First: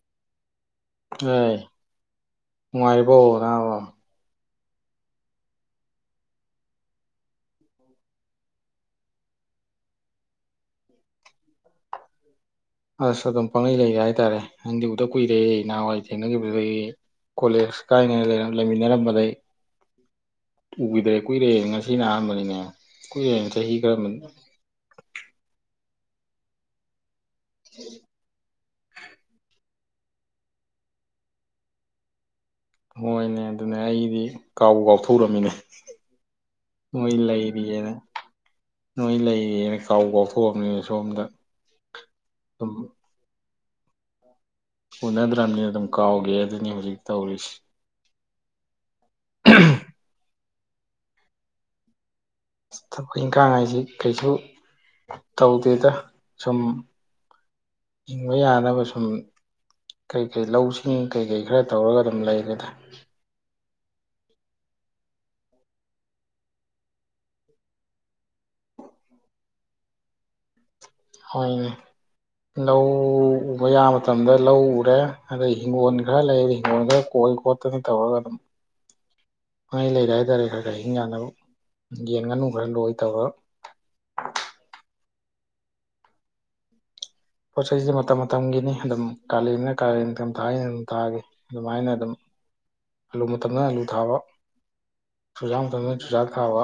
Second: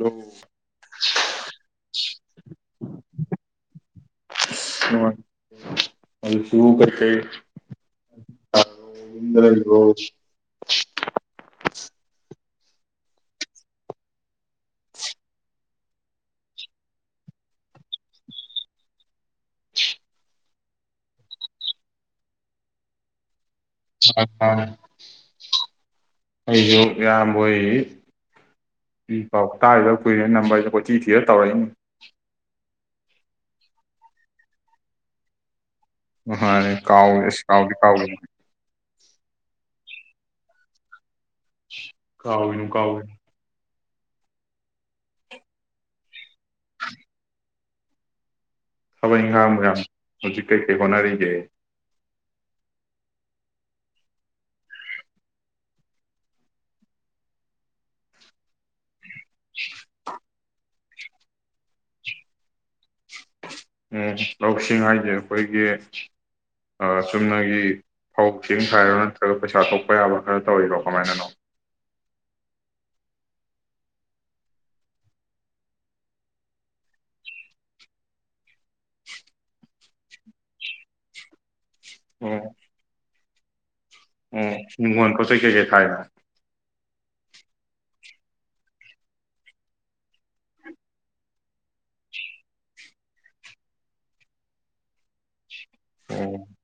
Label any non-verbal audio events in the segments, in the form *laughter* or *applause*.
ꯎꯝ ꯑꯦ ꯍꯅꯨꯡꯉꯥꯏꯔꯤꯕꯣ ꯑ ꯁꯨꯨ ꯀꯠꯇ ꯏ ꯂꯩꯗꯣ ꯑꯁ ꯑꯗꯨꯝ ꯄꯥꯡꯒꯩ ꯂꯩꯒꯦ ꯍꯥꯏꯇꯥꯔꯦ ꯅꯪꯗꯤ ꯎꯛꯇ ꯀꯨꯏꯔꯦ ꯅꯍꯥꯟꯋꯥꯏ ꯊꯦꯡꯅꯈꯤꯕꯗꯨꯗꯒꯤ ꯀꯣꯂꯦꯖ ꯀꯥꯏꯅ ꯂꯩꯃꯤꯟꯅꯔꯝꯕꯗꯒꯤꯩ ꯎꯈꯤꯗ꯭ꯔꯦ ꯀꯨꯏꯔꯦ ꯉꯁꯤꯅ ꯑꯍꯥꯟꯕꯅꯤꯅꯦ ꯀꯨꯏꯔꯦ ꯁꯍꯤ ꯀ ꯃ ꯑꯩꯖꯨ ꯌꯥꯝ ꯍꯣꯏ ꯏ ꯄꯥꯎ ꯇꯥꯔꯗ ꯀꯨꯏꯔꯦ ꯅꯝꯕꯔꯁꯦ ꯀꯣ ꯆꯤ ꯊꯤꯔ ꯇꯧꯔꯛꯏꯅꯤ ꯍꯣꯏꯅꯦ ꯑꯗꯨꯅꯦ ꯑꯩꯗꯤ ꯀꯥꯎ ꯀꯥꯎꯊꯣꯛꯔꯝꯃꯤꯅꯦ ꯃꯈꯥ ꯀꯥꯎꯒ꯭ꯔꯦ ꯀꯥꯎꯗꯤ ꯀꯥꯎꯒ꯭ꯔꯦ꯫ ꯅꯣꯏ ꯂꯩꯔꯤꯌꯦꯅ ꯀꯥꯎ ꯀꯥꯎꯊꯣꯛꯑꯕꯅꯤꯅ ꯁꯣꯝꯗ ꯀꯥꯎꯒꯤꯅꯨ ꯑꯗꯨꯝ ꯀꯥꯎꯒꯤꯅꯨ ꯎꯅꯗ꯭ꯔꯕꯅꯤꯅ ꯑꯗꯨꯝ ꯀꯥꯎꯒꯦ ꯑꯗꯨꯅꯤ ꯍꯧꯖꯤꯛ ꯇꯧꯔꯤꯁꯤ ꯊꯕꯛ ꯏꯪꯈꯥꯡ ꯃꯌꯥꯝ ꯍꯧꯖꯤꯛ ꯀꯩꯀꯩ ꯍꯣꯠꯅꯔꯤꯒꯦ ꯊꯕꯛ ꯏꯪꯈꯥꯡ ꯍꯥꯏꯁꯤ ꯀꯩꯁꯨ ꯇꯧꯗꯦꯗ ꯁꯨꯝ ꯍꯤꯡꯕ ꯌꯥꯅꯕ ꯁꯨꯝ ꯀꯩ ꯀꯩ ꯂꯎꯁꯤ ꯏꯁꯤꯡ ꯀꯩꯀꯩ ꯈꯔ ꯇꯧꯔꯒ ꯑꯗꯨꯝ ꯂꯩꯔꯦꯗ ꯎ ꯂꯧꯁꯤꯡ ꯍꯥꯏꯁꯦ ꯑꯩꯈꯣꯏꯒꯤ ꯑ ꯆꯨꯝꯅꯒꯤ ꯐꯧꯁꯤꯡ ꯈꯥꯏꯔꯣ ꯅꯠꯇ꯭ꯔꯒ ꯄꯩꯁꯥ ꯊꯣꯛꯄ ꯌꯥꯕ ꯈꯔ ꯇꯧꯋꯕꯣ ꯀꯃꯥꯏꯅ ꯍꯣꯏꯅꯦ ꯂꯧ ꯎꯕ ꯌꯥꯕ ꯃꯇꯝꯗ ꯂꯧ ꯎꯔꯦ ꯑꯗꯩ ꯍꯤꯡꯒꯣꯜ ꯈꯔ ꯂꯩ ꯍꯤꯡꯒꯣꯜ ꯈꯔ ꯀꯣꯏ ꯈꯣꯠꯇꯅ ꯇꯧꯔꯒ ꯑꯗꯨꯝ ꯃꯩ ꯂꯩꯔꯦ ꯍꯥꯏꯇꯥꯔꯦ ꯈꯔ ꯈꯔ ꯍꯤꯡ ꯌꯥꯅꯕ ꯌꯦꯟ ꯉꯥꯅꯨ ꯑꯣ ꯈꯔ ꯂꯣꯏ ꯇꯧꯔꯣ ꯑꯣ ꯏꯪꯒꯣꯟ ꯄꯣꯠ ꯆꯩ ꯀꯩꯀꯩ ꯊꯥꯏꯅꯣ ꯄꯣꯠꯁꯤꯗꯤ ꯃꯇꯝ ꯃꯇꯝꯒꯤꯅꯤ ꯑꯗꯨꯝ ꯀꯥꯂꯦꯟꯅ ꯀꯥꯂꯦꯟ ꯃꯇꯝ ꯊꯥ ꯑꯩꯅ ꯑꯗꯨꯝ ꯊꯥꯈꯤ ꯑꯗꯨꯃꯥꯏꯅ ꯑꯗꯨꯝ ꯑꯂꯨ ꯃꯇꯝꯗꯅ ꯑꯂꯨ ꯊꯥꯕ ꯆꯨꯖꯥꯛ ꯃꯇꯝꯗꯅ ꯆꯨꯖꯥꯛ ꯑꯣ ꯊꯥꯕ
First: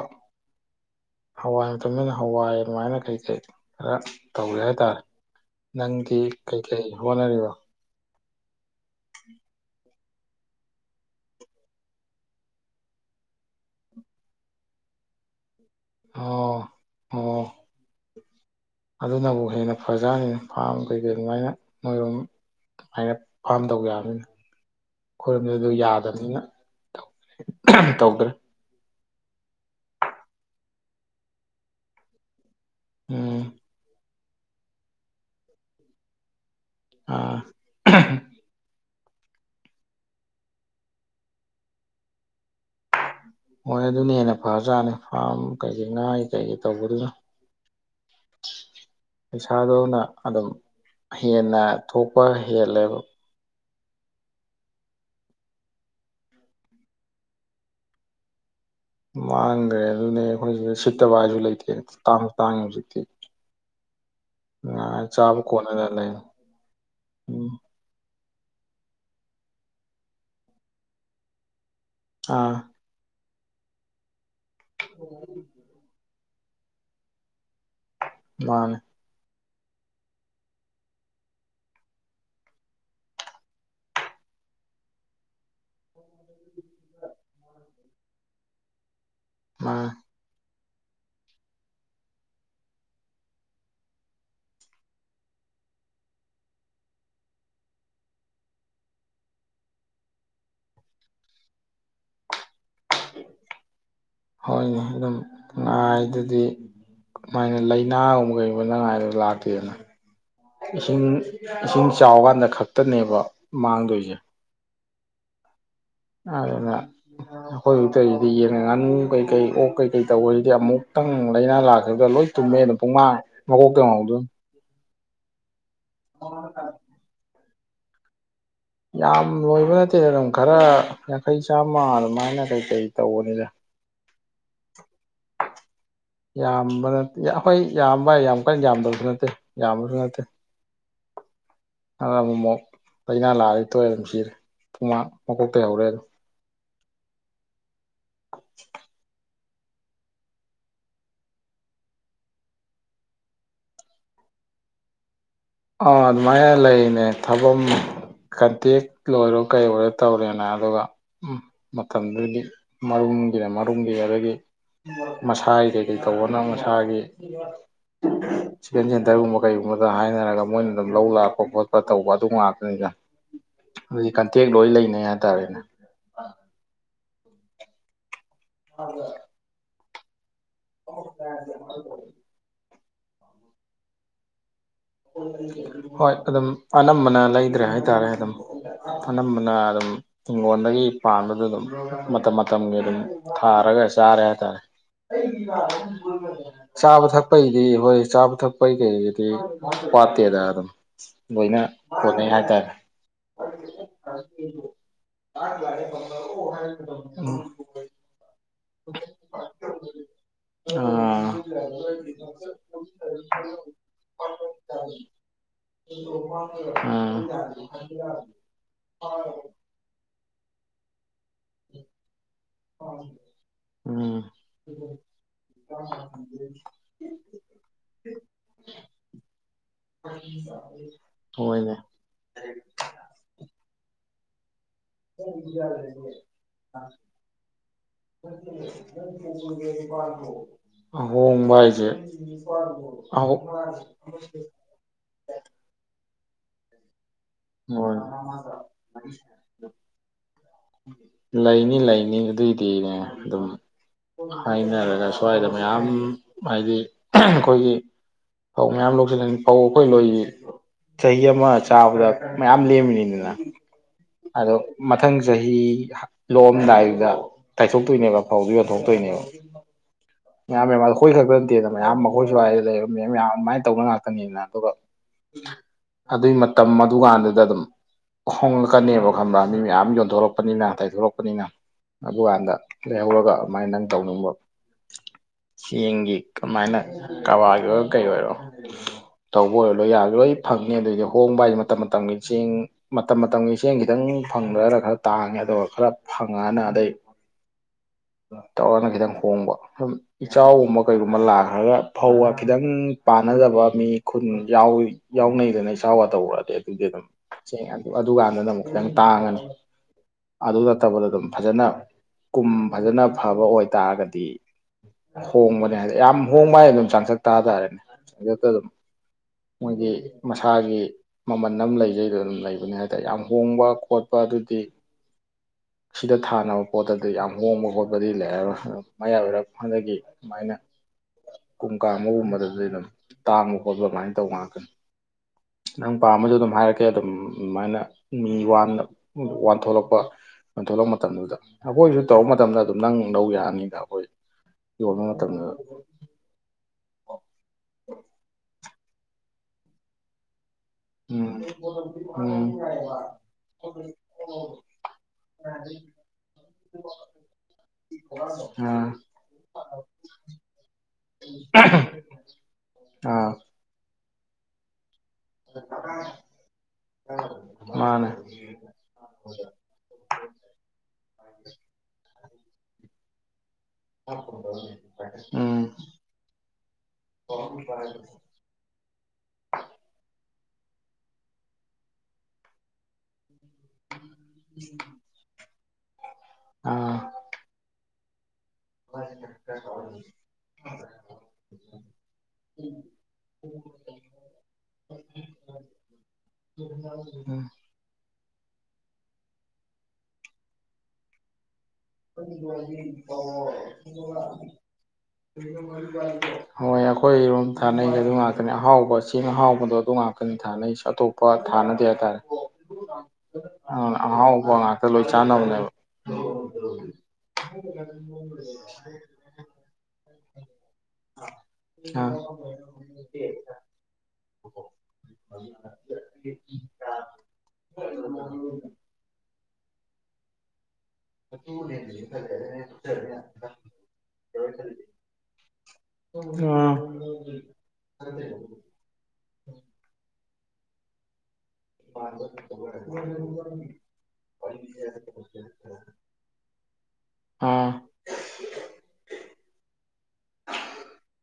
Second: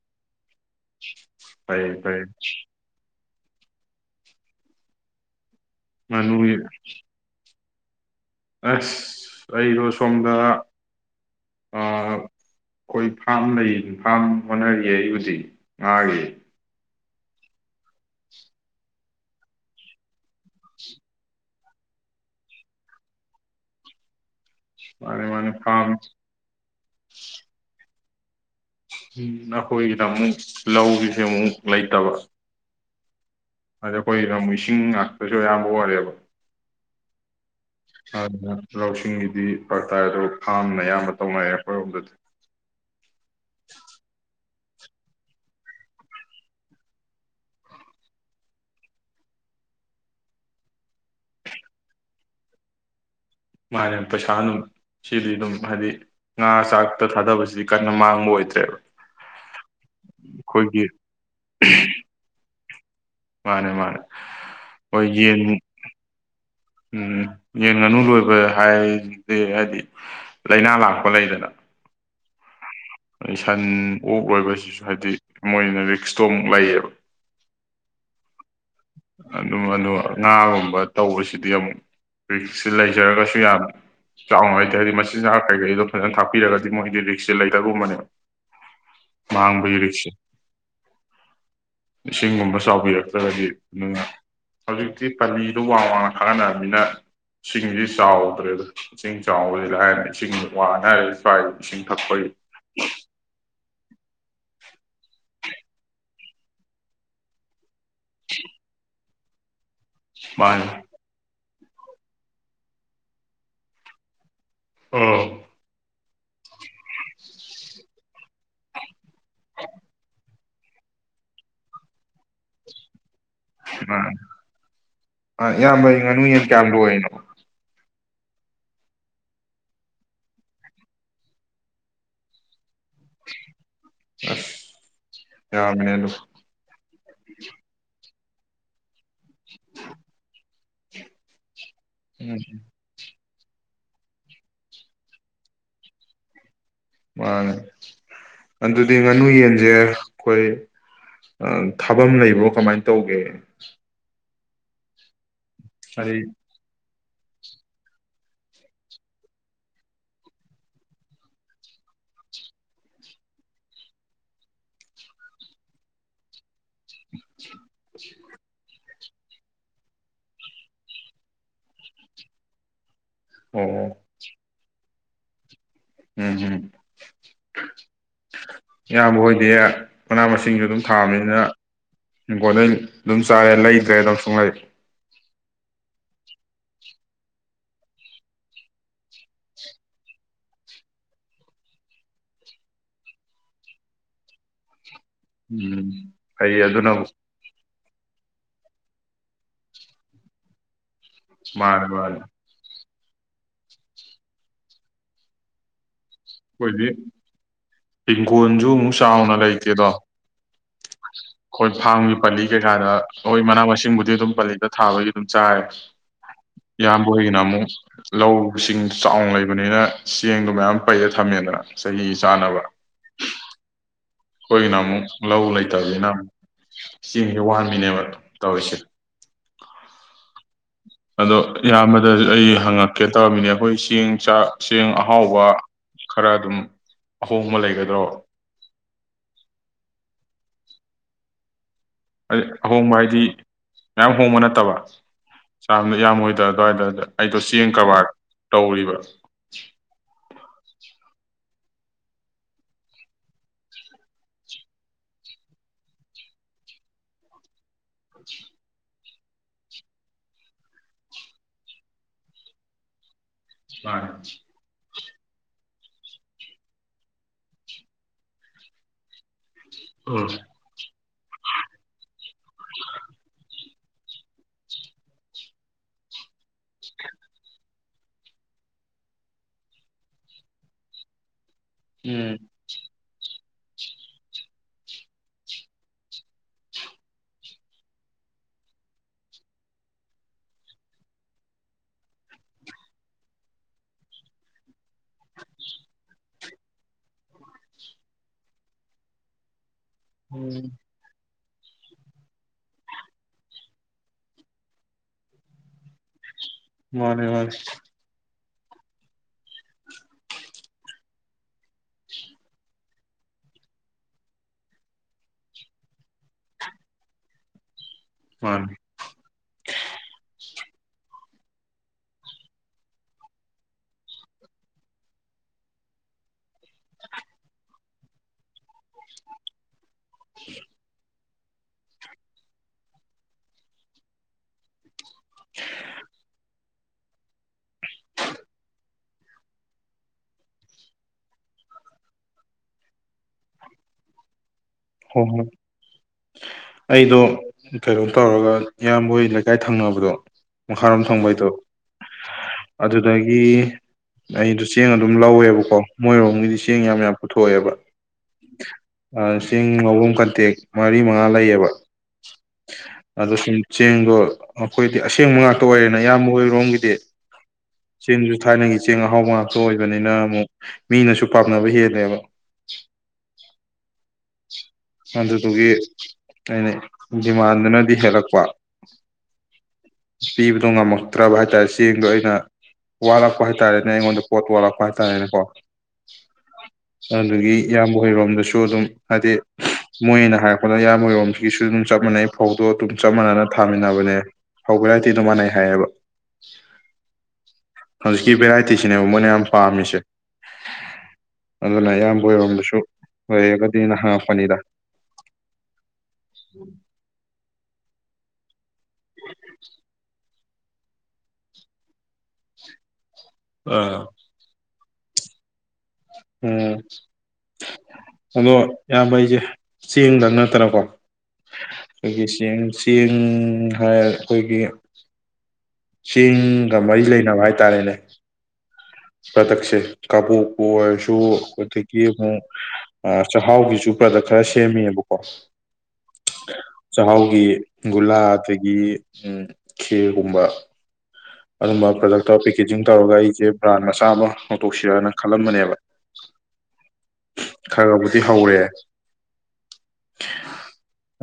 ꯍꯋꯥꯏ ꯐꯩ ꯃꯇꯨꯝꯅꯤꯅ ꯐꯩ ꯍꯋꯥꯏ ꯑꯗꯨꯃꯥꯏꯅ ꯀꯩꯩ ꯀꯩ ꯈꯔ ꯇꯧꯔꯦ ꯍꯥꯏꯇꯥꯔꯦ ꯅꯪꯗꯤ ꯉꯥꯅꯨꯒꯤ ꯀꯩꯀꯩ ꯍꯣꯠꯅꯔꯤꯕ ꯑꯁ ꯀꯔꯤꯅꯣ ꯁꯣꯝꯗ ꯑ ꯑꯩꯈꯣꯏ ꯐꯥꯝ ꯂꯩ ꯐꯥꯝ ꯍꯣꯠꯅꯔꯤꯌꯦ ꯑꯩ ꯍꯧꯖꯤꯛ ꯉꯥꯒꯤ ꯑꯣ ꯑꯣ ꯑꯗꯨꯅꯕꯨ ꯍꯦꯟꯅ ꯐꯖꯅꯤ ꯐꯥꯝ ꯀꯩꯀꯩ ꯑꯗꯨꯃꯥꯏꯅ ꯃꯣꯏꯔꯣꯝ ꯍꯥꯢꯔꯞ ꯐꯥꯝ ꯇꯧ ꯌꯥꯅꯤ ꯃꯥꯅꯦ ꯃꯥꯅꯦ ꯈꯣꯏꯔꯨꯝꯗꯗ ꯑꯗꯨ ꯐꯥꯝ ꯌꯥꯗꯕꯅꯤꯅ ꯇꯧꯗꯔꯦ ꯎ ꯅꯈꯣꯏꯒꯤꯗ ꯑꯃꯨꯛ ꯂꯧꯒꯤꯁꯦ ꯑꯃꯨꯛ ꯂꯩꯇꯕ ꯎꯝ ꯑꯗ ꯑꯩꯈꯣꯏ ꯂꯝ ꯏꯁꯤꯡ ꯉꯥꯛꯇꯁꯨ ꯑꯌꯥꯝꯕ ꯑꯣꯏꯔꯦꯕ ꯑꯥ ꯍ *unintelligible* ꯂꯧꯁꯤꯡꯒꯤꯗꯤ ꯐꯔ ꯇꯥꯏ ꯑꯗꯨꯒ ꯐꯥꯝꯅ ꯑꯌꯥꯝꯕ ꯇꯧꯅꯩꯔꯦ ꯑꯩꯈꯣꯏꯔꯣꯝꯗꯗꯤ ꯐꯥꯖꯥꯅꯤ ꯐꯥꯝ ꯀꯩꯒꯤ ꯉꯥ ꯀꯩꯒꯤ ꯇꯧꯕꯗꯨꯅ ꯄꯩꯁꯥꯗꯣꯅ ꯑꯗꯨꯝ ꯍꯦꯟꯅ ꯊꯣꯛꯄ ꯍꯦꯜꯂꯦꯕ ꯃꯥꯅ ꯄꯩꯁꯥ ꯑꯗꯨꯝ ꯁꯤꯗꯤ ꯑꯗꯨꯝ ꯍꯥꯏꯗꯤ ꯉꯥ ꯆꯥꯛꯇ ꯊꯥꯗꯕꯁꯤꯗꯤ ꯀꯟꯅ ꯃꯥꯡꯕ ꯑꯣꯏꯗ꯭ꯔꯦꯕ ꯃꯥꯡꯈ꯭ꯔꯦ ꯑꯗꯨꯅꯦ ꯑꯩꯈꯣꯏꯁ ꯑꯩꯈꯣꯏꯒꯤ ꯁꯤꯠꯇꯕ ꯍꯥꯏꯁꯨ ꯂꯩꯇꯦ ꯇꯥꯡꯁꯨ ꯇꯥꯡꯉꯤ ꯍꯧꯖꯤꯛ *inaudible* ꯃꯥꯅꯦ ꯃꯥꯅꯦ ꯍꯣꯏ ꯆꯥꯕ ꯌꯦꯟ ꯀꯣꯟꯅꯗꯅ ꯂꯩ ꯎꯝ ꯌꯦꯟ ꯉꯥꯅꯨ ꯂꯣꯏꯕ ꯍꯥꯏ ꯍꯥꯏꯗꯤ ꯂꯥꯏꯅꯥ ꯂꯥꯛꯄ ꯂꯩꯗꯅ ꯑꯥ ꯁꯟ ꯑꯣꯛ ꯂꯣꯏꯕꯁꯦ ꯁꯤꯁꯨ ꯍꯥꯏꯗꯤ ꯃꯣꯏꯅ ꯔꯤꯛ꯭ꯁ ꯆꯣꯡ ꯂꯩꯌꯦꯕ ꯃꯥꯅꯦ ꯑꯗꯨꯝ ꯑꯗꯣ ꯉꯥꯒꯨꯝꯕ ꯇꯧꯕꯁꯤꯗꯤ ꯑꯃꯨꯛ ꯔꯤꯛ꯭ꯁꯁꯦ ꯂꯩꯖꯔꯒꯁꯨ ꯌꯥꯝ ꯆꯥꯎꯅ ꯍꯥꯏꯇꯔꯗꯤ ꯍꯥꯏꯗꯤ ꯃꯆꯤꯟꯖꯥꯛ ꯀꯩꯀꯩꯗꯣ ꯐꯖꯅ ꯊꯥꯛꯄꯤꯔꯒꯗꯤ ꯃꯣꯏꯗꯤ ꯔꯤꯛ꯭ꯁꯁꯦ ꯂꯩꯗꯒꯨꯝꯕꯅꯦꯕ ꯃꯥꯡꯕꯩ ꯃꯥꯅꯦ ꯔꯤꯛ꯭ꯁ ꯏꯁꯤꯡꯒꯨꯝꯕ ꯆꯥꯎꯕꯤꯔꯛꯇ꯭ꯔꯒꯗꯤ ꯑꯗꯨ ꯍꯧꯖꯤꯛꯇꯤ ꯄꯜꯂꯤꯗꯨꯣ ꯋꯥꯡ ꯋꯥꯡꯅ ꯈꯥꯒꯠꯟꯅꯔꯕꯅꯤꯅ ꯏꯁꯤꯡꯁꯤ ꯆꯥꯎꯗ꯭ꯔꯦꯗ ꯏꯁꯤꯡ ꯆꯥꯎꯕꯗꯤ ꯂꯥꯏꯔꯅ ꯏꯁꯤꯡ ꯋꯥꯅ ꯍꯥꯏꯔ ꯁ꯭ꯋꯥꯏꯗ ꯏꯁꯤꯡ ꯊꯛꯄꯒꯤ ꯍꯣꯏꯅꯦ ꯑꯗꯨꯝ ꯉꯥ ꯍꯥꯏꯗꯨꯗꯤ ꯑꯗꯨꯃꯥꯏꯅ ꯂꯩ ꯉꯥꯒꯨꯝꯕ ꯀꯩꯒꯨꯕ ꯅꯪ ꯍꯥꯒꯨꯝꯕ ꯀꯩꯒꯨꯕ ꯅꯪ ꯍꯥꯏꯗ ꯂꯥꯛ *unintelligible* ꯃꯥꯅꯤ ꯏꯁꯤꯡ ꯆꯥꯎꯒꯥꯟꯗ ꯈꯛꯇꯅꯦꯕ ꯃꯥꯡꯗꯣꯏꯁꯦ ꯑꯝ ꯑꯗꯨꯅ ꯑꯩꯈꯣꯏ ꯍꯨꯖꯤꯛ ꯇꯧꯔꯤꯁꯤꯗꯤ ꯌꯦꯟ ꯒ ꯉꯥꯅꯨ ꯀꯩꯀꯩ ꯑꯣꯛ ꯀꯩꯀꯩ ꯇꯧꯕ ꯗꯤ ꯑꯃꯨꯛꯇꯪ ꯂꯥꯏꯅꯥ ꯂꯥꯛꯈꯤꯕꯗ ꯂꯣꯏ ꯇꯨꯝꯃꯦ ꯑꯗꯨ ꯄꯨꯡꯃꯥ ꯃꯀꯣꯛꯀ ꯉꯦꯎꯗꯣꯏꯅꯤ ꯍꯣꯏ ꯏꯌꯥꯝꯕꯩ ꯉꯥꯅꯨ ꯌꯦꯟ ꯀꯌꯥꯝ ꯂꯣꯏꯔꯤꯅꯣ ꯌꯥꯝ ꯂꯣꯏꯕ ꯅꯠꯇꯦ ꯑꯗꯨꯝ ꯈꯔ ꯌꯥꯡꯈꯩ ꯆꯥꯝꯃ ꯑꯗꯨꯃꯥꯏꯅ ꯀꯩꯀꯩ ꯇꯧꯕꯅꯤꯗ ꯑꯁ ꯑꯗꯨ ꯌꯥꯝꯕ ꯅꯠꯇꯦ ꯑꯩꯈꯣꯏ ꯌꯥꯝꯕ ꯍꯥꯏꯁꯦ ꯌꯥꯝ ꯀꯟꯅ ꯌꯥꯝꯕꯁꯨ ꯅꯠꯇꯦ ꯌꯥꯝꯕꯁꯨ ꯅꯠꯇꯦ ꯑꯗꯨꯅ ꯎꯝ ꯑꯃꯣꯛ ꯃꯣꯛ ꯂꯥꯏꯅꯥ ꯂꯥꯛꯑꯗꯤ ꯇꯣꯛꯑꯦ ꯑꯗꯨꯝ ꯁꯤꯔꯦ ꯄꯨꯡꯃꯥꯡ ꯃꯀꯣꯛ ꯇꯩ ꯍꯧꯔꯦ ꯑꯗꯨꯝ ꯃꯥꯅꯦ ꯑꯗꯨꯗꯤ ꯉꯥꯅꯨ ꯌꯦꯟ ꯁꯦ ꯑꯩꯈꯣꯏ ꯊꯥꯕꯝ ꯂꯩꯕ꯭ꯔꯣ ꯀꯃꯥꯏꯅ ꯇꯧꯒꯦ ꯑꯣ ꯑꯗꯨ ꯍꯥꯏꯗꯤ ꯃꯥꯏ ꯅ ꯂꯩꯅꯦ ꯊꯥꯕꯝ ꯀꯟꯇꯦꯛ ꯑꯣꯏꯔꯣ ꯀꯩ ꯑꯣꯏꯔꯣ ꯇꯧꯔꯦꯅ ꯑꯗꯨꯒ ꯃꯇꯝꯗꯨꯒꯤ ꯃꯔꯨꯝꯒꯤꯅ ꯃꯔꯨꯝꯒꯤ ꯑꯗꯒꯤ ꯃꯁꯥꯒꯤ ꯀꯩꯀꯩ ꯇꯧꯕꯅ ꯑꯃ ꯊꯥꯒꯤ ꯇꯔꯨꯨꯝꯕ ꯀꯩꯒꯨꯝꯕꯗ‌ꯣ ꯍꯥꯏꯅꯔꯒ ꯃꯣꯏꯅ ꯑꯗꯨꯝ ꯂꯧ ꯂꯥꯛꯄ ꯈꯣꯠꯄ ꯇꯧꯕ ꯑꯗꯨ ꯉꯥꯛꯇꯅꯤꯗ ꯑꯣ ꯑꯗꯨꯗꯤ ꯀꯟꯇꯦꯛ ꯂꯣꯏ ꯂꯩꯅꯤ ꯍꯥꯏ ꯇꯕꯦꯅꯦ ꯎꯝ ꯍꯝ *inaudible* ꯏꯌꯥꯝꯕ ꯍꯣꯏꯗꯤ ꯄꯅꯥꯃꯁꯤ ꯇꯤꯡꯁꯨ ꯑꯗꯨꯝ ꯊꯥꯕꯅꯤꯅ ꯏꯪꯒ‌ꯣꯟꯗ ꯑꯗꯨꯝ ꯆꯥꯔꯦ ꯂꯩꯗ꯭ꯔꯦ ꯑꯗꯨꯝ ꯁꯨꯛꯂꯩ ꯍꯣꯏ ꯑꯗꯨꯝ ꯑꯅꯝꯕꯅ ꯂꯩꯗ꯭ꯔꯦ ꯍꯥꯏ ꯇꯥꯔꯦ ꯑꯗꯨꯝ ꯑꯅꯝꯕꯅ ꯑꯗꯨꯝ ꯍꯤꯡꯒꯣꯟꯗꯒꯤ ꯄꯥꯟꯕꯗꯨ ꯑꯗꯨꯝ ꯃꯇꯝ ꯃꯇꯝꯒꯤ ꯑꯗꯨꯝ ꯊꯥꯔꯒ ꯆꯥꯔꯦ ꯍꯥꯏ ꯇꯥꯔꯦ ꯎꯝ ꯐꯩ ꯑꯗꯨꯅꯕꯨ ꯆꯥꯕ ꯊꯛꯄꯩꯗꯤ ꯍꯣꯏ ꯆꯥꯕ ꯊꯛꯄꯩ ꯀꯩꯗꯤ ꯋꯥꯠꯇꯦꯗ ꯑꯗꯨꯝ ꯂꯣꯏꯅ ꯃꯥꯅꯦ ꯃꯥꯅꯦ ꯈꯣꯠꯅꯩ ꯍꯥꯏꯇꯥꯔꯦ *inaudible* ꯑꯩꯈꯣꯏꯗꯤ ꯏꯤꯡꯈꯣꯟꯁꯨ ꯑꯃꯨꯛ ꯆꯥꯎꯅ ꯂꯩꯇꯦꯗꯣ ꯑꯥ ꯍꯣꯏ ꯐꯥꯒꯤ ꯄꯜꯂꯤ ꯀꯩꯀꯥꯗ ꯑꯩꯈꯣꯏ ꯃꯅꯥ ꯃꯁꯤꯡꯕꯨꯗꯤ ꯑꯗꯨꯝ ꯄꯂꯦꯗ ꯊꯥꯕꯒꯤ ꯑꯗꯨꯝ ꯆꯥꯏ ꯎꯝ ꯏꯌꯥꯝꯕ ꯑꯣꯏꯗꯅ ꯑꯃꯨꯛ ꯂꯧꯁꯤꯡ ꯆꯥꯎꯅ ꯂꯩꯕꯅꯤꯅ ꯆꯦꯡꯗꯣ ꯃꯌꯥꯝ ꯊꯝꯃꯦꯗꯅ ꯆꯍꯤ ꯆꯥꯅꯕ ꯎꯝ ꯑꯩꯈꯣꯏꯒꯤꯅ ꯑꯃꯨꯛ ꯂꯧ ꯂꯩꯇꯕꯅꯤꯅ ꯑꯃ ꯆꯦꯡꯁꯤ ꯋꯥꯍꯟꯕꯤꯅꯦꯕ ꯇꯧꯔꯤꯁꯦ ꯐ *inaudible* ꯑꯗꯣ ꯏꯌꯥꯝꯕꯗ ꯑꯩ ꯍꯪꯉꯛꯀꯦ ꯇꯧꯔꯝꯃꯤꯅꯦ ꯑꯩꯈꯣꯏ ꯆꯦꯡ ꯆꯥ ꯆꯦꯡ ꯑꯍꯥꯎꯕ ꯈꯔ ꯑꯗꯨꯝ ꯑꯍꯣꯡꯕ ꯂꯩꯒꯗ꯭ꯔꯣ ꯑꯍꯣꯡꯕ ꯍꯥꯢꯖꯦ ꯑ ꯑꯍꯣꯡꯕ ꯍꯥꯏꯗꯤ ꯃꯌꯥꯝ ꯍꯣꯡꯕ ꯅꯠꯇꯕ ꯆꯥꯗ ꯌꯥꯝꯃꯣꯏ ꯀ ꯇꯗ ꯑꯩꯗꯣ ꯆꯦꯡ ꯍꯣꯏ ꯀꯕꯥꯔ ꯇꯧꯔꯤꯕ ꯂꯩꯅꯤ ꯂꯩꯅꯤ ꯑꯗꯨꯏꯗꯤꯅꯦ ꯑꯗꯨꯝ ꯍꯥꯏꯅꯔꯒ ꯁ꯭ꯋꯥꯏꯗ ꯃꯌꯥꯝ ꯍꯥꯏꯗꯤ ꯑꯩꯈꯣꯏꯒꯤ ꯍ ꯃꯌꯥꯝ ꯑꯗꯨ ꯐꯧ ꯑꯩꯈꯣꯏ ꯂꯣꯏ ꯆꯍꯤ ꯑꯃ ꯆꯥꯕꯗ ꯃꯌꯥꯝ ꯂꯦꯝꯃꯤꯅꯤꯗꯅ ꯃꯥ ꯑꯗꯣ ꯃꯊꯪ ꯆꯍꯤ ꯂꯣꯛꯑꯝꯗꯥꯏꯗꯨꯗ ꯇꯥꯏꯊꯣꯛꯇꯣꯏꯅꯦꯕ ꯐꯧꯗꯨ ꯌꯣꯟꯊꯣꯛꯇꯣꯏꯅꯦꯕ ꯎꯝ ꯃꯌꯥꯝ ꯃꯌꯥꯝ ꯑꯈꫭꯏ ꯈꯛꯇ ꯅꯠꯇꯦꯅ ꯃꯌꯥꯝ ꯃꯈꯣꯏ ꯁꯋꯥꯏ ꯂꯩꯃꯥꯏ ꯇꯧꯕ ꯉꯥꯛꯇꯅꯦꯅ ꯑꯗꯨꯒ ꯑꯗꯨꯒꯤ ꯃꯇꯝ ꯑꯗꯨ ꯀꯥꯟꯗꯨꯗ ꯑꯗꯨꯝ ꯍꯣꯡꯉꯛꯀꯅꯦꯕ ꯈꯪꯕꯔꯥ ꯃꯤ ꯃꯌꯥꯝ ꯌꯣꯟꯊꯣꯔꯛꯄꯅꯤꯅ ꯇꯥꯏꯊꯣꯔꯛꯄꯅꯤꯅ ꯎꯝ ꯑꯗꯨꯒꯟꯗ ꯂꯩꯍꯧꯔꯒꯥ ꯁꯨꯃꯥꯏꯅ ꯅꯪ ꯇꯧꯅꯤꯡꯕ ꯆꯦꯡꯒꯤ ꯀꯃꯥꯏꯅ ꯀꯔꯕꯥꯔꯒꯤ ꯑꯣꯏꯔꯣ ꯀꯩ ꯑꯣꯏꯔꯣ ꯇꯧꯕ ꯑꯣꯏꯔꯣ ꯂꯣꯏ ꯌꯥꯔ ꯂꯣꯏ ꯐꯪꯉꯦ ꯑꯗꯨꯏꯗꯤ ꯍꯣꯡꯕ ꯍꯥꯏꯁꯦ ꯃꯇꯝ ꯃꯇꯝꯒꯤ ꯆꯦꯡ ꯃꯇꯝ ꯃꯇꯝꯒꯤ ꯆꯦꯡ ꯈꯤꯇꯪ ꯐꯪꯗꯒ ꯈꯔ ꯇꯥꯡꯉꯦ ꯑꯗꯨꯒ ꯈꯔ ꯐꯪꯉꯅ ꯑꯗꯩ ꯇꯧꯔꯅ ꯈꯤꯇꯪ ꯍꯣꯡꯕ ꯁꯨꯝ ꯎꯝ ꯏꯆꯥꯎꯒꯨꯝꯕ ꯀꯩꯒꯨꯝꯕ ꯂꯥꯛ ꯈꯔꯒ ꯐꯧꯒ ꯈꯤꯇꯪ ꯄꯥꯟꯅꯗꯕ ꯃꯤ ꯈꯨꯟ ꯌꯥꯎꯅꯩꯗꯅ ꯏꯆꯥꯎꯒ ꯇꯧꯔꯗꯤ ꯑꯗꯨ ꯃꯥꯅꯦ ꯃꯥꯅꯦ ꯑꯗꯨ ꯑꯗꯨꯀꯥꯟꯗꯅ ꯑꯃꯨꯛ ꯈꯤꯇꯪ ꯇꯥꯡꯉꯅꯤ ꯑꯗꯨ ꯅꯠꯇꯕꯗ ꯑꯗꯨꯝ ꯐꯖꯅ ꯀꯨꯝ ꯐꯖꯅ ꯐꯕ ꯑꯣꯏꯇꯥꯔꯒꯗꯤ ꯍꯣꯡꯕꯅꯦ ꯍꯥꯏꯗꯤ ꯌꯥꯝ ꯍꯣꯡꯕ ꯍꯥꯏ ꯑꯗꯨꯝ ꯆꯥꯡꯁꯛ ꯇꯥꯇꯥꯔꯦꯅꯦ ꯃꯥꯅꯦ *unintelligible* ꯃꫭꯏꯒꯤ ꯏꯁꯥꯒꯤ ꯃꯃꯜ ꯑꯃ ꯂꯩꯖꯩꯗꯣ ꯑꯗꯨꯝ ꯂꯩꯕꯅꯦ ꯍꯥꯏꯇꯥꯔꯦ ꯌꯥꯝ ꯍꯣꯡꯕ ꯈꯣꯠꯄ ꯑꯗꯨꯗꯤ ꯁꯤꯗ ꯊꯥꯅꯕ ꯄꯣꯠꯇꯗꯤ ꯌꯥꯝ ꯍꯣꯡꯕ ꯈꯣꯠꯄꯗꯤ ꯂꯩꯔꯔꯣꯏ ꯃ ꯑꯣꯏꯔ ꯗꯒꯤ ꯑꯗꯨꯃꯥꯏꯅ ꯄꯨꯡ ꯀꯥꯡꯥ ꯑꯃꯒꯨꯝꯕꯗꯗꯤ ꯑꯗꯨꯝ ꯇꯥꯡꯕ ꯈꯣꯠꯂ ꯑꯗꯨꯃꯥꯏꯅ ꯇꯧ ꯉꯥꯛꯇꯅꯤ ꯅꯪ ꯄꯥꯝꯃꯁꯨ ꯑꯗꯨꯝ ꯍꯥꯏꯔꯛꯦ ꯁꯦ ꯑꯗꯨꯝ ꯑꯗꯨꯃꯥꯏꯅ ꯋꯥꯟ ꯋꯥꯟ ꯊꯣꯛꯂꯛꯄ ꯋꯥꯟ ꯊꯣꯛꯂꯛ ꯃꯇꯝꯗꯨꯗ ꯑꯩꯈꯣꯏꯁꯨ ꯇꯧꯔ ꯃꯇꯝꯗ ꯑꯗꯨꯝ ꯅꯪ ꯂꯧ ꯌꯥꯛꯑꯅꯤꯗ ꯑꯩꯈꯣꯏ ꯌꯣꯟꯕ ꯍꯣꯏ ꯍꯣꯏ ꯃꯇꯝꯗꯨꯗ ꯑꯩꯗꯣ ꯀꯩꯅꯣ ꯇꯧꯔꯒ ꯏꯌꯥꯝꯕꯣꯏ ꯂꯩꯀꯥꯏ ꯊꯪꯅꯕꯗꯣ ꯃꯈꯥꯔꯣꯝ ꯎꯝ ꯊꯪꯕꯩꯗꯣ ꯎꯝ ꯑꯗꯨꯗꯒꯤ ꯑꯩꯗꯣ ꯆꯦꯡ ꯑꯗꯨꯝ ꯂꯧꯋꯦꯕꯀꯣ ꯃꯣꯏꯔꯣꯝꯒꯤꯗꯤ ꯆꯦꯡ ꯌꯥꯝ ꯌꯥꯝ ꯄꯨꯊꯣꯛꯑꯦꯕ ꯑꯥ ꯑ ꯆꯤꯡ ꯂꯧꯕꯝ ꯀꯟꯇꯦꯛ ꯃꯔꯤ ꯃꯉꯥ ꯂꯩꯌꯦꯕ ꯑꯥ ꯑꯗ ꯁꯤꯒ ꯆꯦꯡ ꯗꯣ ꯑꯣꯈꯣꯏ ꯗꯤ ꯑꯁꯦꯡꯕ ꯉꯥꯛꯇ ꯑꯣꯏꯔꯦꯅ ꯑꯌꯥꯝꯕ ꯑꯣꯏꯔꯣꯝꯒꯤꯗꯤ ꯃꯥꯅꯦ ꯆꯦꯡꯁꯨ ꯊꯥꯏꯅꯒꯤ ꯆꯦꯡ ꯑꯍꯥꯎꯕ ꯉꯥꯛꯇ ꯑꯣꯏꯕꯅꯤꯅ ꯑꯃꯨꯛ ꯃꯤꯅꯁꯨ ꯄꯥꯝꯅꯕ ꯍꯦꯜꯂꯦꯕ *inaudible* ꯎꯝ ꯑꯗꯨꯗꯨꯒꯤ ꯑꯩꯅ ꯗꯤꯃꯥꯟꯗꯨꯅꯗꯤ ꯍꯦꯜꯂꯛꯄ ꯄꯤꯕꯗꯣ ꯉꯝꯃꯛꯇ꯭ꯔꯕ ꯍꯥꯏꯇꯥꯔꯦ ꯆꯦꯡꯗꯣ ꯑꯩꯅ ꯋꯥꯠꯂꯛꯄ ꯄ ꯍꯥꯏꯇꯥꯔꯦꯅꯦ ꯑꯩꯉꯣꯟꯗ ꯄꯣꯠ ꯇꯣꯜꯂꯛꯄ ꯍꯥꯏꯇꯥꯔꯦꯅꯦꯀꯣ ꯑꯥ ꯑꯗꯨꯗꯒꯤ ꯏꯌꯥꯝ ꯍꯣꯏꯔꯣꯝꯗꯁꯨ ꯆꯣꯗꯝ ꯑꯗ ꯃꯣꯏꯅ ꯍꯥꯏꯔꯛꯄꯗ ꯏꯌꯥꯝꯃꯔꯣꯝꯁꯤꯒꯤꯁꯨ ꯑꯗꯨꯝ ꯆꯞ ꯃꯥꯟꯅꯩ ꯐꯧꯗꯣ ꯑꯗꯨꯝ ꯆꯞ ꯃꯥꯟꯅꯅ ꯊꯥꯃꯤꯟꯅꯕꯅꯦ ꯐꯧ ꯚꯦꯔꯥꯏꯇꯤ ꯑꯗꯨ ꯃꯥꯟꯅꯩ ꯍꯥꯏꯌꯦꯕ ꯎꯝ ꯍꯧꯖꯤꯛꯀꯤ ꯚꯦꯔꯥꯏꯇꯤꯁꯤꯅꯦꯕ ꯃꯣꯏꯅ ꯌꯥꯝ ꯄꯥꯝꯃꯤꯁꯦ ꯑꯗꯨꯅ ꯑꯌꯥꯝꯕ ꯑꯣꯏꯔꯣꯝꯗꯁꯨ ꯂꯩꯔꯒꯗꯤ ꯅꯍꯥꯟ ꯍꯣꯏ ꯑꯩꯈꯣꯏꯔꯣꯝ ꯊꯥꯅꯩꯒꯦ ꯑꯗꯨ ꯉꯥꯛꯅꯦ ꯍꯥꯎ ꯑꯣ ꯁꯤꯡꯅꯍꯥꯎꯕꯗꯣ ꯑꯗꯨ ꯉꯥꯛꯀꯅꯤ ꯊꯥꯅꯩꯁꯨ ꯑꯇꯣꯞꯄ ꯊꯥꯅꯗꯦ ꯍꯥꯏꯇꯥꯔꯦ ꯑꯥ ꯑ ꯑꯥꯎ *unintelligible* ꯂꯣ ꯆꯥꯅ ꯍꯗꯣ ꯎꯝ ꯑꯗꯣ ꯌꯥꯝ ꯐꯩꯁꯦ ꯆꯦꯡꯗꯪ ꯅꯠꯇꯅꯀꯣ ꯑꯩꯈꯣꯏꯒꯤ ꯆꯦꯡ ꯆꯦꯡ ꯍꯥꯏ ꯑꯩꯈꯣꯏꯒꯤ ꯆꯦꯡꯒ ꯃꯔꯤ ꯂꯩꯅꯕ ꯍꯥꯏꯇꯥꯔꯦꯅꯦ ꯄꯇꯛꯁꯦ ꯀꯥꯕꯨꯨ *inaudible* ꯁꯨ ꯑꯗꯒꯤ ꯑꯃꯨꯛ ꯆꯥꯛꯍꯥꯎꯒꯤꯁꯨ ꯄ꯭ꯔꯗꯛ ꯈꯔ ꯁꯦꯝꯃꯦꯕꯀꯣ ꯑꯥ ꯆꯍꯥꯎꯒꯤ ꯒꯨꯂꯥ ꯑꯗꯒꯤ ꯎ ꯈꯦꯔꯒꯨꯝꯕ ꯑꯗꯨꯝꯕ ꯄ꯭ꯔꯗꯛꯇ ꯄꯦꯛꯀꯦꯖꯤꯡ ꯇꯧꯔꯒ ꯑꯩꯁꯦ ꯕ꯭ꯔꯥꯟ ꯃꯆꯥ ꯑꯃ ꯂꯧꯊꯣꯛꯁꯤꯔꯅ ꯈꯜꯂꯝꯕꯅꯦꯕ ꯑꯥ ꯈꯔ ꯈꯕꯨꯗꯤ ꯍꯧꯔꯦ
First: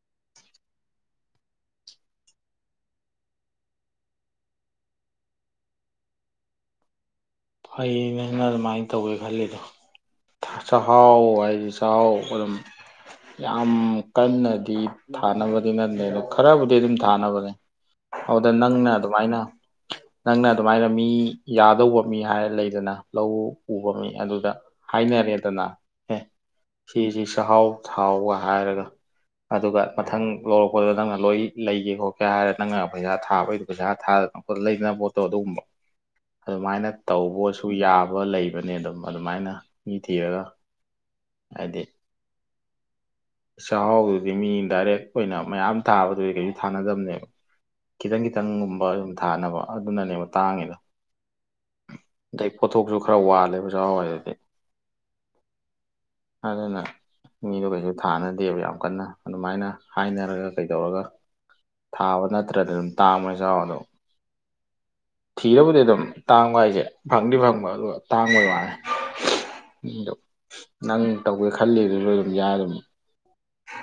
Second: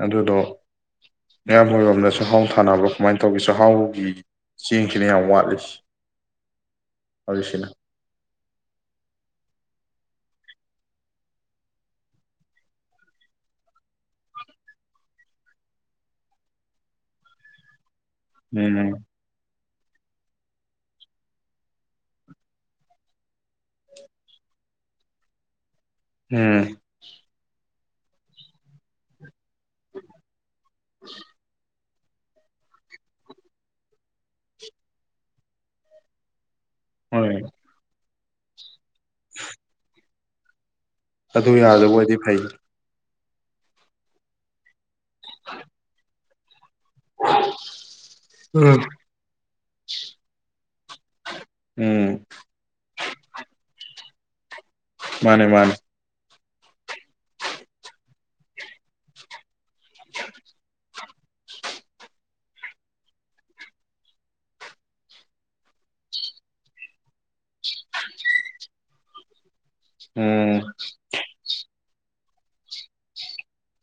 ꯑꯗꯨꯗꯣ ꯃꯌꯥꯝ ꯃꯔꯣꯝꯗ ꯆꯍꯥꯎ ꯊꯥꯅꯕ ꯀꯃꯥꯏꯅ ꯇꯧꯒꯦ ꯆꯥꯛꯍꯥꯎꯒꯤ ꯆꯦꯡꯁꯤꯅ ꯌꯥꯝ ꯋꯥꯠꯂꯤ ꯍꯧꯁꯤꯅ ꯑꯩꯅ ꯑꯗꯨꯃꯥꯏꯅ ꯇꯧꯒꯦ ꯈꯜꯂꯤꯗꯣ ꯆꯥꯛꯍꯥꯎ ꯍꯥꯏꯗꯤ ꯆꯥꯛꯍꯥꯎ ꯑꯗꯨꯝ ꯌꯥꯝ ꯀꯟꯅꯗꯤ ꯊꯥꯅꯕꯗꯤ ꯅꯠꯇꯦ ꯑꯗ ꯈꯔꯕꯨꯗꯤ ꯑꯗꯨꯝ ꯊꯥꯅꯕꯅꯦ ꯑꯗꯨꯗ ꯅꯪꯅ ꯎꯝ ꯑꯗꯨꯃꯥꯏꯅ ꯅꯪꯅ ꯑꯗꯨꯃꯥꯏꯅ ꯃꯤ ꯌꯥꯗꯧꯕ ꯃꯤ ꯍꯥꯏꯔ ꯂꯩꯗꯅ ꯂꯧ ꯎꯕ ꯃꯤ ꯑꯗꯨꯗ ꯍꯥꯏꯅꯔꯦꯗꯅ ꯍ ꯎꯝ ꯁꯤꯁꯤ ꯁꯍꯥꯎ ꯊꯥꯎꯒ ꯍꯥꯏꯔꯒ ꯑꯗꯨꯒ ꯃꯊꯪ ꯂꯧꯔꯛꯄꯗꯨꯗ ꯅꯪꯅ ꯂꯣꯏ ꯂꯩꯒꯦ ꯈꯣ ꯀꯩ ꯍꯥꯏꯔꯦ ꯅꯪꯅ ꯄꯩꯁꯥ ꯊꯥꯕꯩꯗꯨꯣ ꯄꯩꯁꯥ ꯊꯥꯗꯅ ꯂꯩꯅ ꯄꯣꯠꯇꯣ ꯑꯗꯨꯒꯨꯝꯕ ꯑꯗꯨꯃꯥꯏꯅ ꯍꯣꯏ ꯇꯧꯕꯁꯨ ꯌꯥꯕ ꯂꯩꯕꯅꯦ ꯑꯗꯨꯝ ꯑꯗꯨꯃꯥꯏꯅ ꯃꯤ ꯊꯤꯔꯒ ꯑꯗꯨ ꯌꯥꯗꯕ ꯑꯣꯏꯗꯤ ꯐꯩ ꯆꯍꯤꯎꯗꯨꯗꯤ ꯃꯤꯟ ꯗꯥꯏꯔꯦꯛ ꯈ ꯑꯣꯏꯅ ꯃꯌꯥꯝ ꯊꯥꯕ *unintelligible* ꯊꯥꯅꯗꯕꯅꯦꯕ ꯈꯤꯇꯪ ꯎꯝ ꯈꯤꯇꯪꯒꯨꯝꯕ ꯑꯗꯨꯝ ꯊꯥꯅꯕ ꯑꯗꯨꯅꯅꯦꯕ ꯇꯥꯡꯉꯦꯗ ꯎꯝ ꯑꯗꯩ ꯄꯣꯊꯣꯛꯁꯨ ꯈꯔ ꯋꯥꯠꯂꯦ ꯑꯣꯖꯥ ꯍꯋ ꯃꯥꯅꯦ ꯃꯥꯅꯦ ꯑꯗꯨꯅ ꯃꯤꯗꯣ ꯀꯩꯁꯨ ꯊꯥꯅꯗꯦꯕ ꯌꯥꯝ ꯀꯟꯅ ꯑꯗꯨꯃꯥꯏꯅ ꯍꯥꯏꯅꯔꯒ ꯀꯩꯗꯧꯔꯒ ꯊꯥꯕ ꯅꯠꯇ꯭ꯔꯗꯤ ꯑꯗꯨꯝ ꯇꯥꯕ ꯌꯥ ꯑꯗꯣ ꯊꯤꯔꯕꯨꯗꯤ ꯑꯗꯨꯝ ꯇꯥꯡꯕ ꯍꯥꯏꯁꯦ ꯐꯪꯗꯤ ꯐꯪꯕ ꯑꯗꯨꯒ ꯇꯥꯡꯕꯩ ꯋꯥꯅꯤ ꯎꯝ ꯅꯪ ꯇꯧꯒꯦ ꯈꯜꯂꯤ ꯌꯥꯔꯨꯝ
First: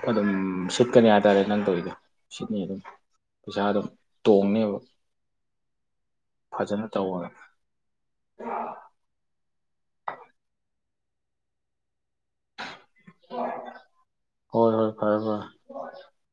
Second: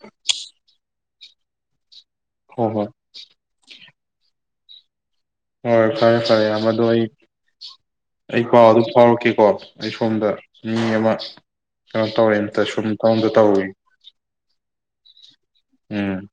ꯑꯗꯨꯝ ꯁꯤꯠꯀꯅꯤ ꯍꯥꯏꯇꯥꯔꯦ ꯅꯪ ꯇꯧꯔꯤꯗꯣ ꯅꯤ ꯍꯣꯏ ꯑꯗꯨꯝ ꯍꯣꯏ ꯄꯁꯥꯗꯝ ꯇꯣꯡꯅꯦꯕ ꯍꯣꯏ ꯐꯔꯦ ꯐꯔꯦ ꯌꯥꯝꯕ ꯑꯗꯣ ꯐꯖꯅ ꯑꯩ ꯇꯧꯕꯗ ꯑꯩ ꯄꯥꯎ ꯑꯗꯨꯝ ꯐꯥꯎꯔꯛꯀꯦꯀꯣ ꯑꯩ ꯁꯣꯝꯗ ꯃꯤ ꯑꯃ ꯀꯩꯅꯣ ꯇꯧꯔꯦꯅ ꯁꯨꯝ ꯊꯕꯛ ꯃꯇ ꯇꯧꯔꯨꯒꯤꯒꯦ ꯍꯣꯏ ꯍꯣꯏ ꯐꯔꯦ ꯐꯔ‌ꯦ ꯎꯝ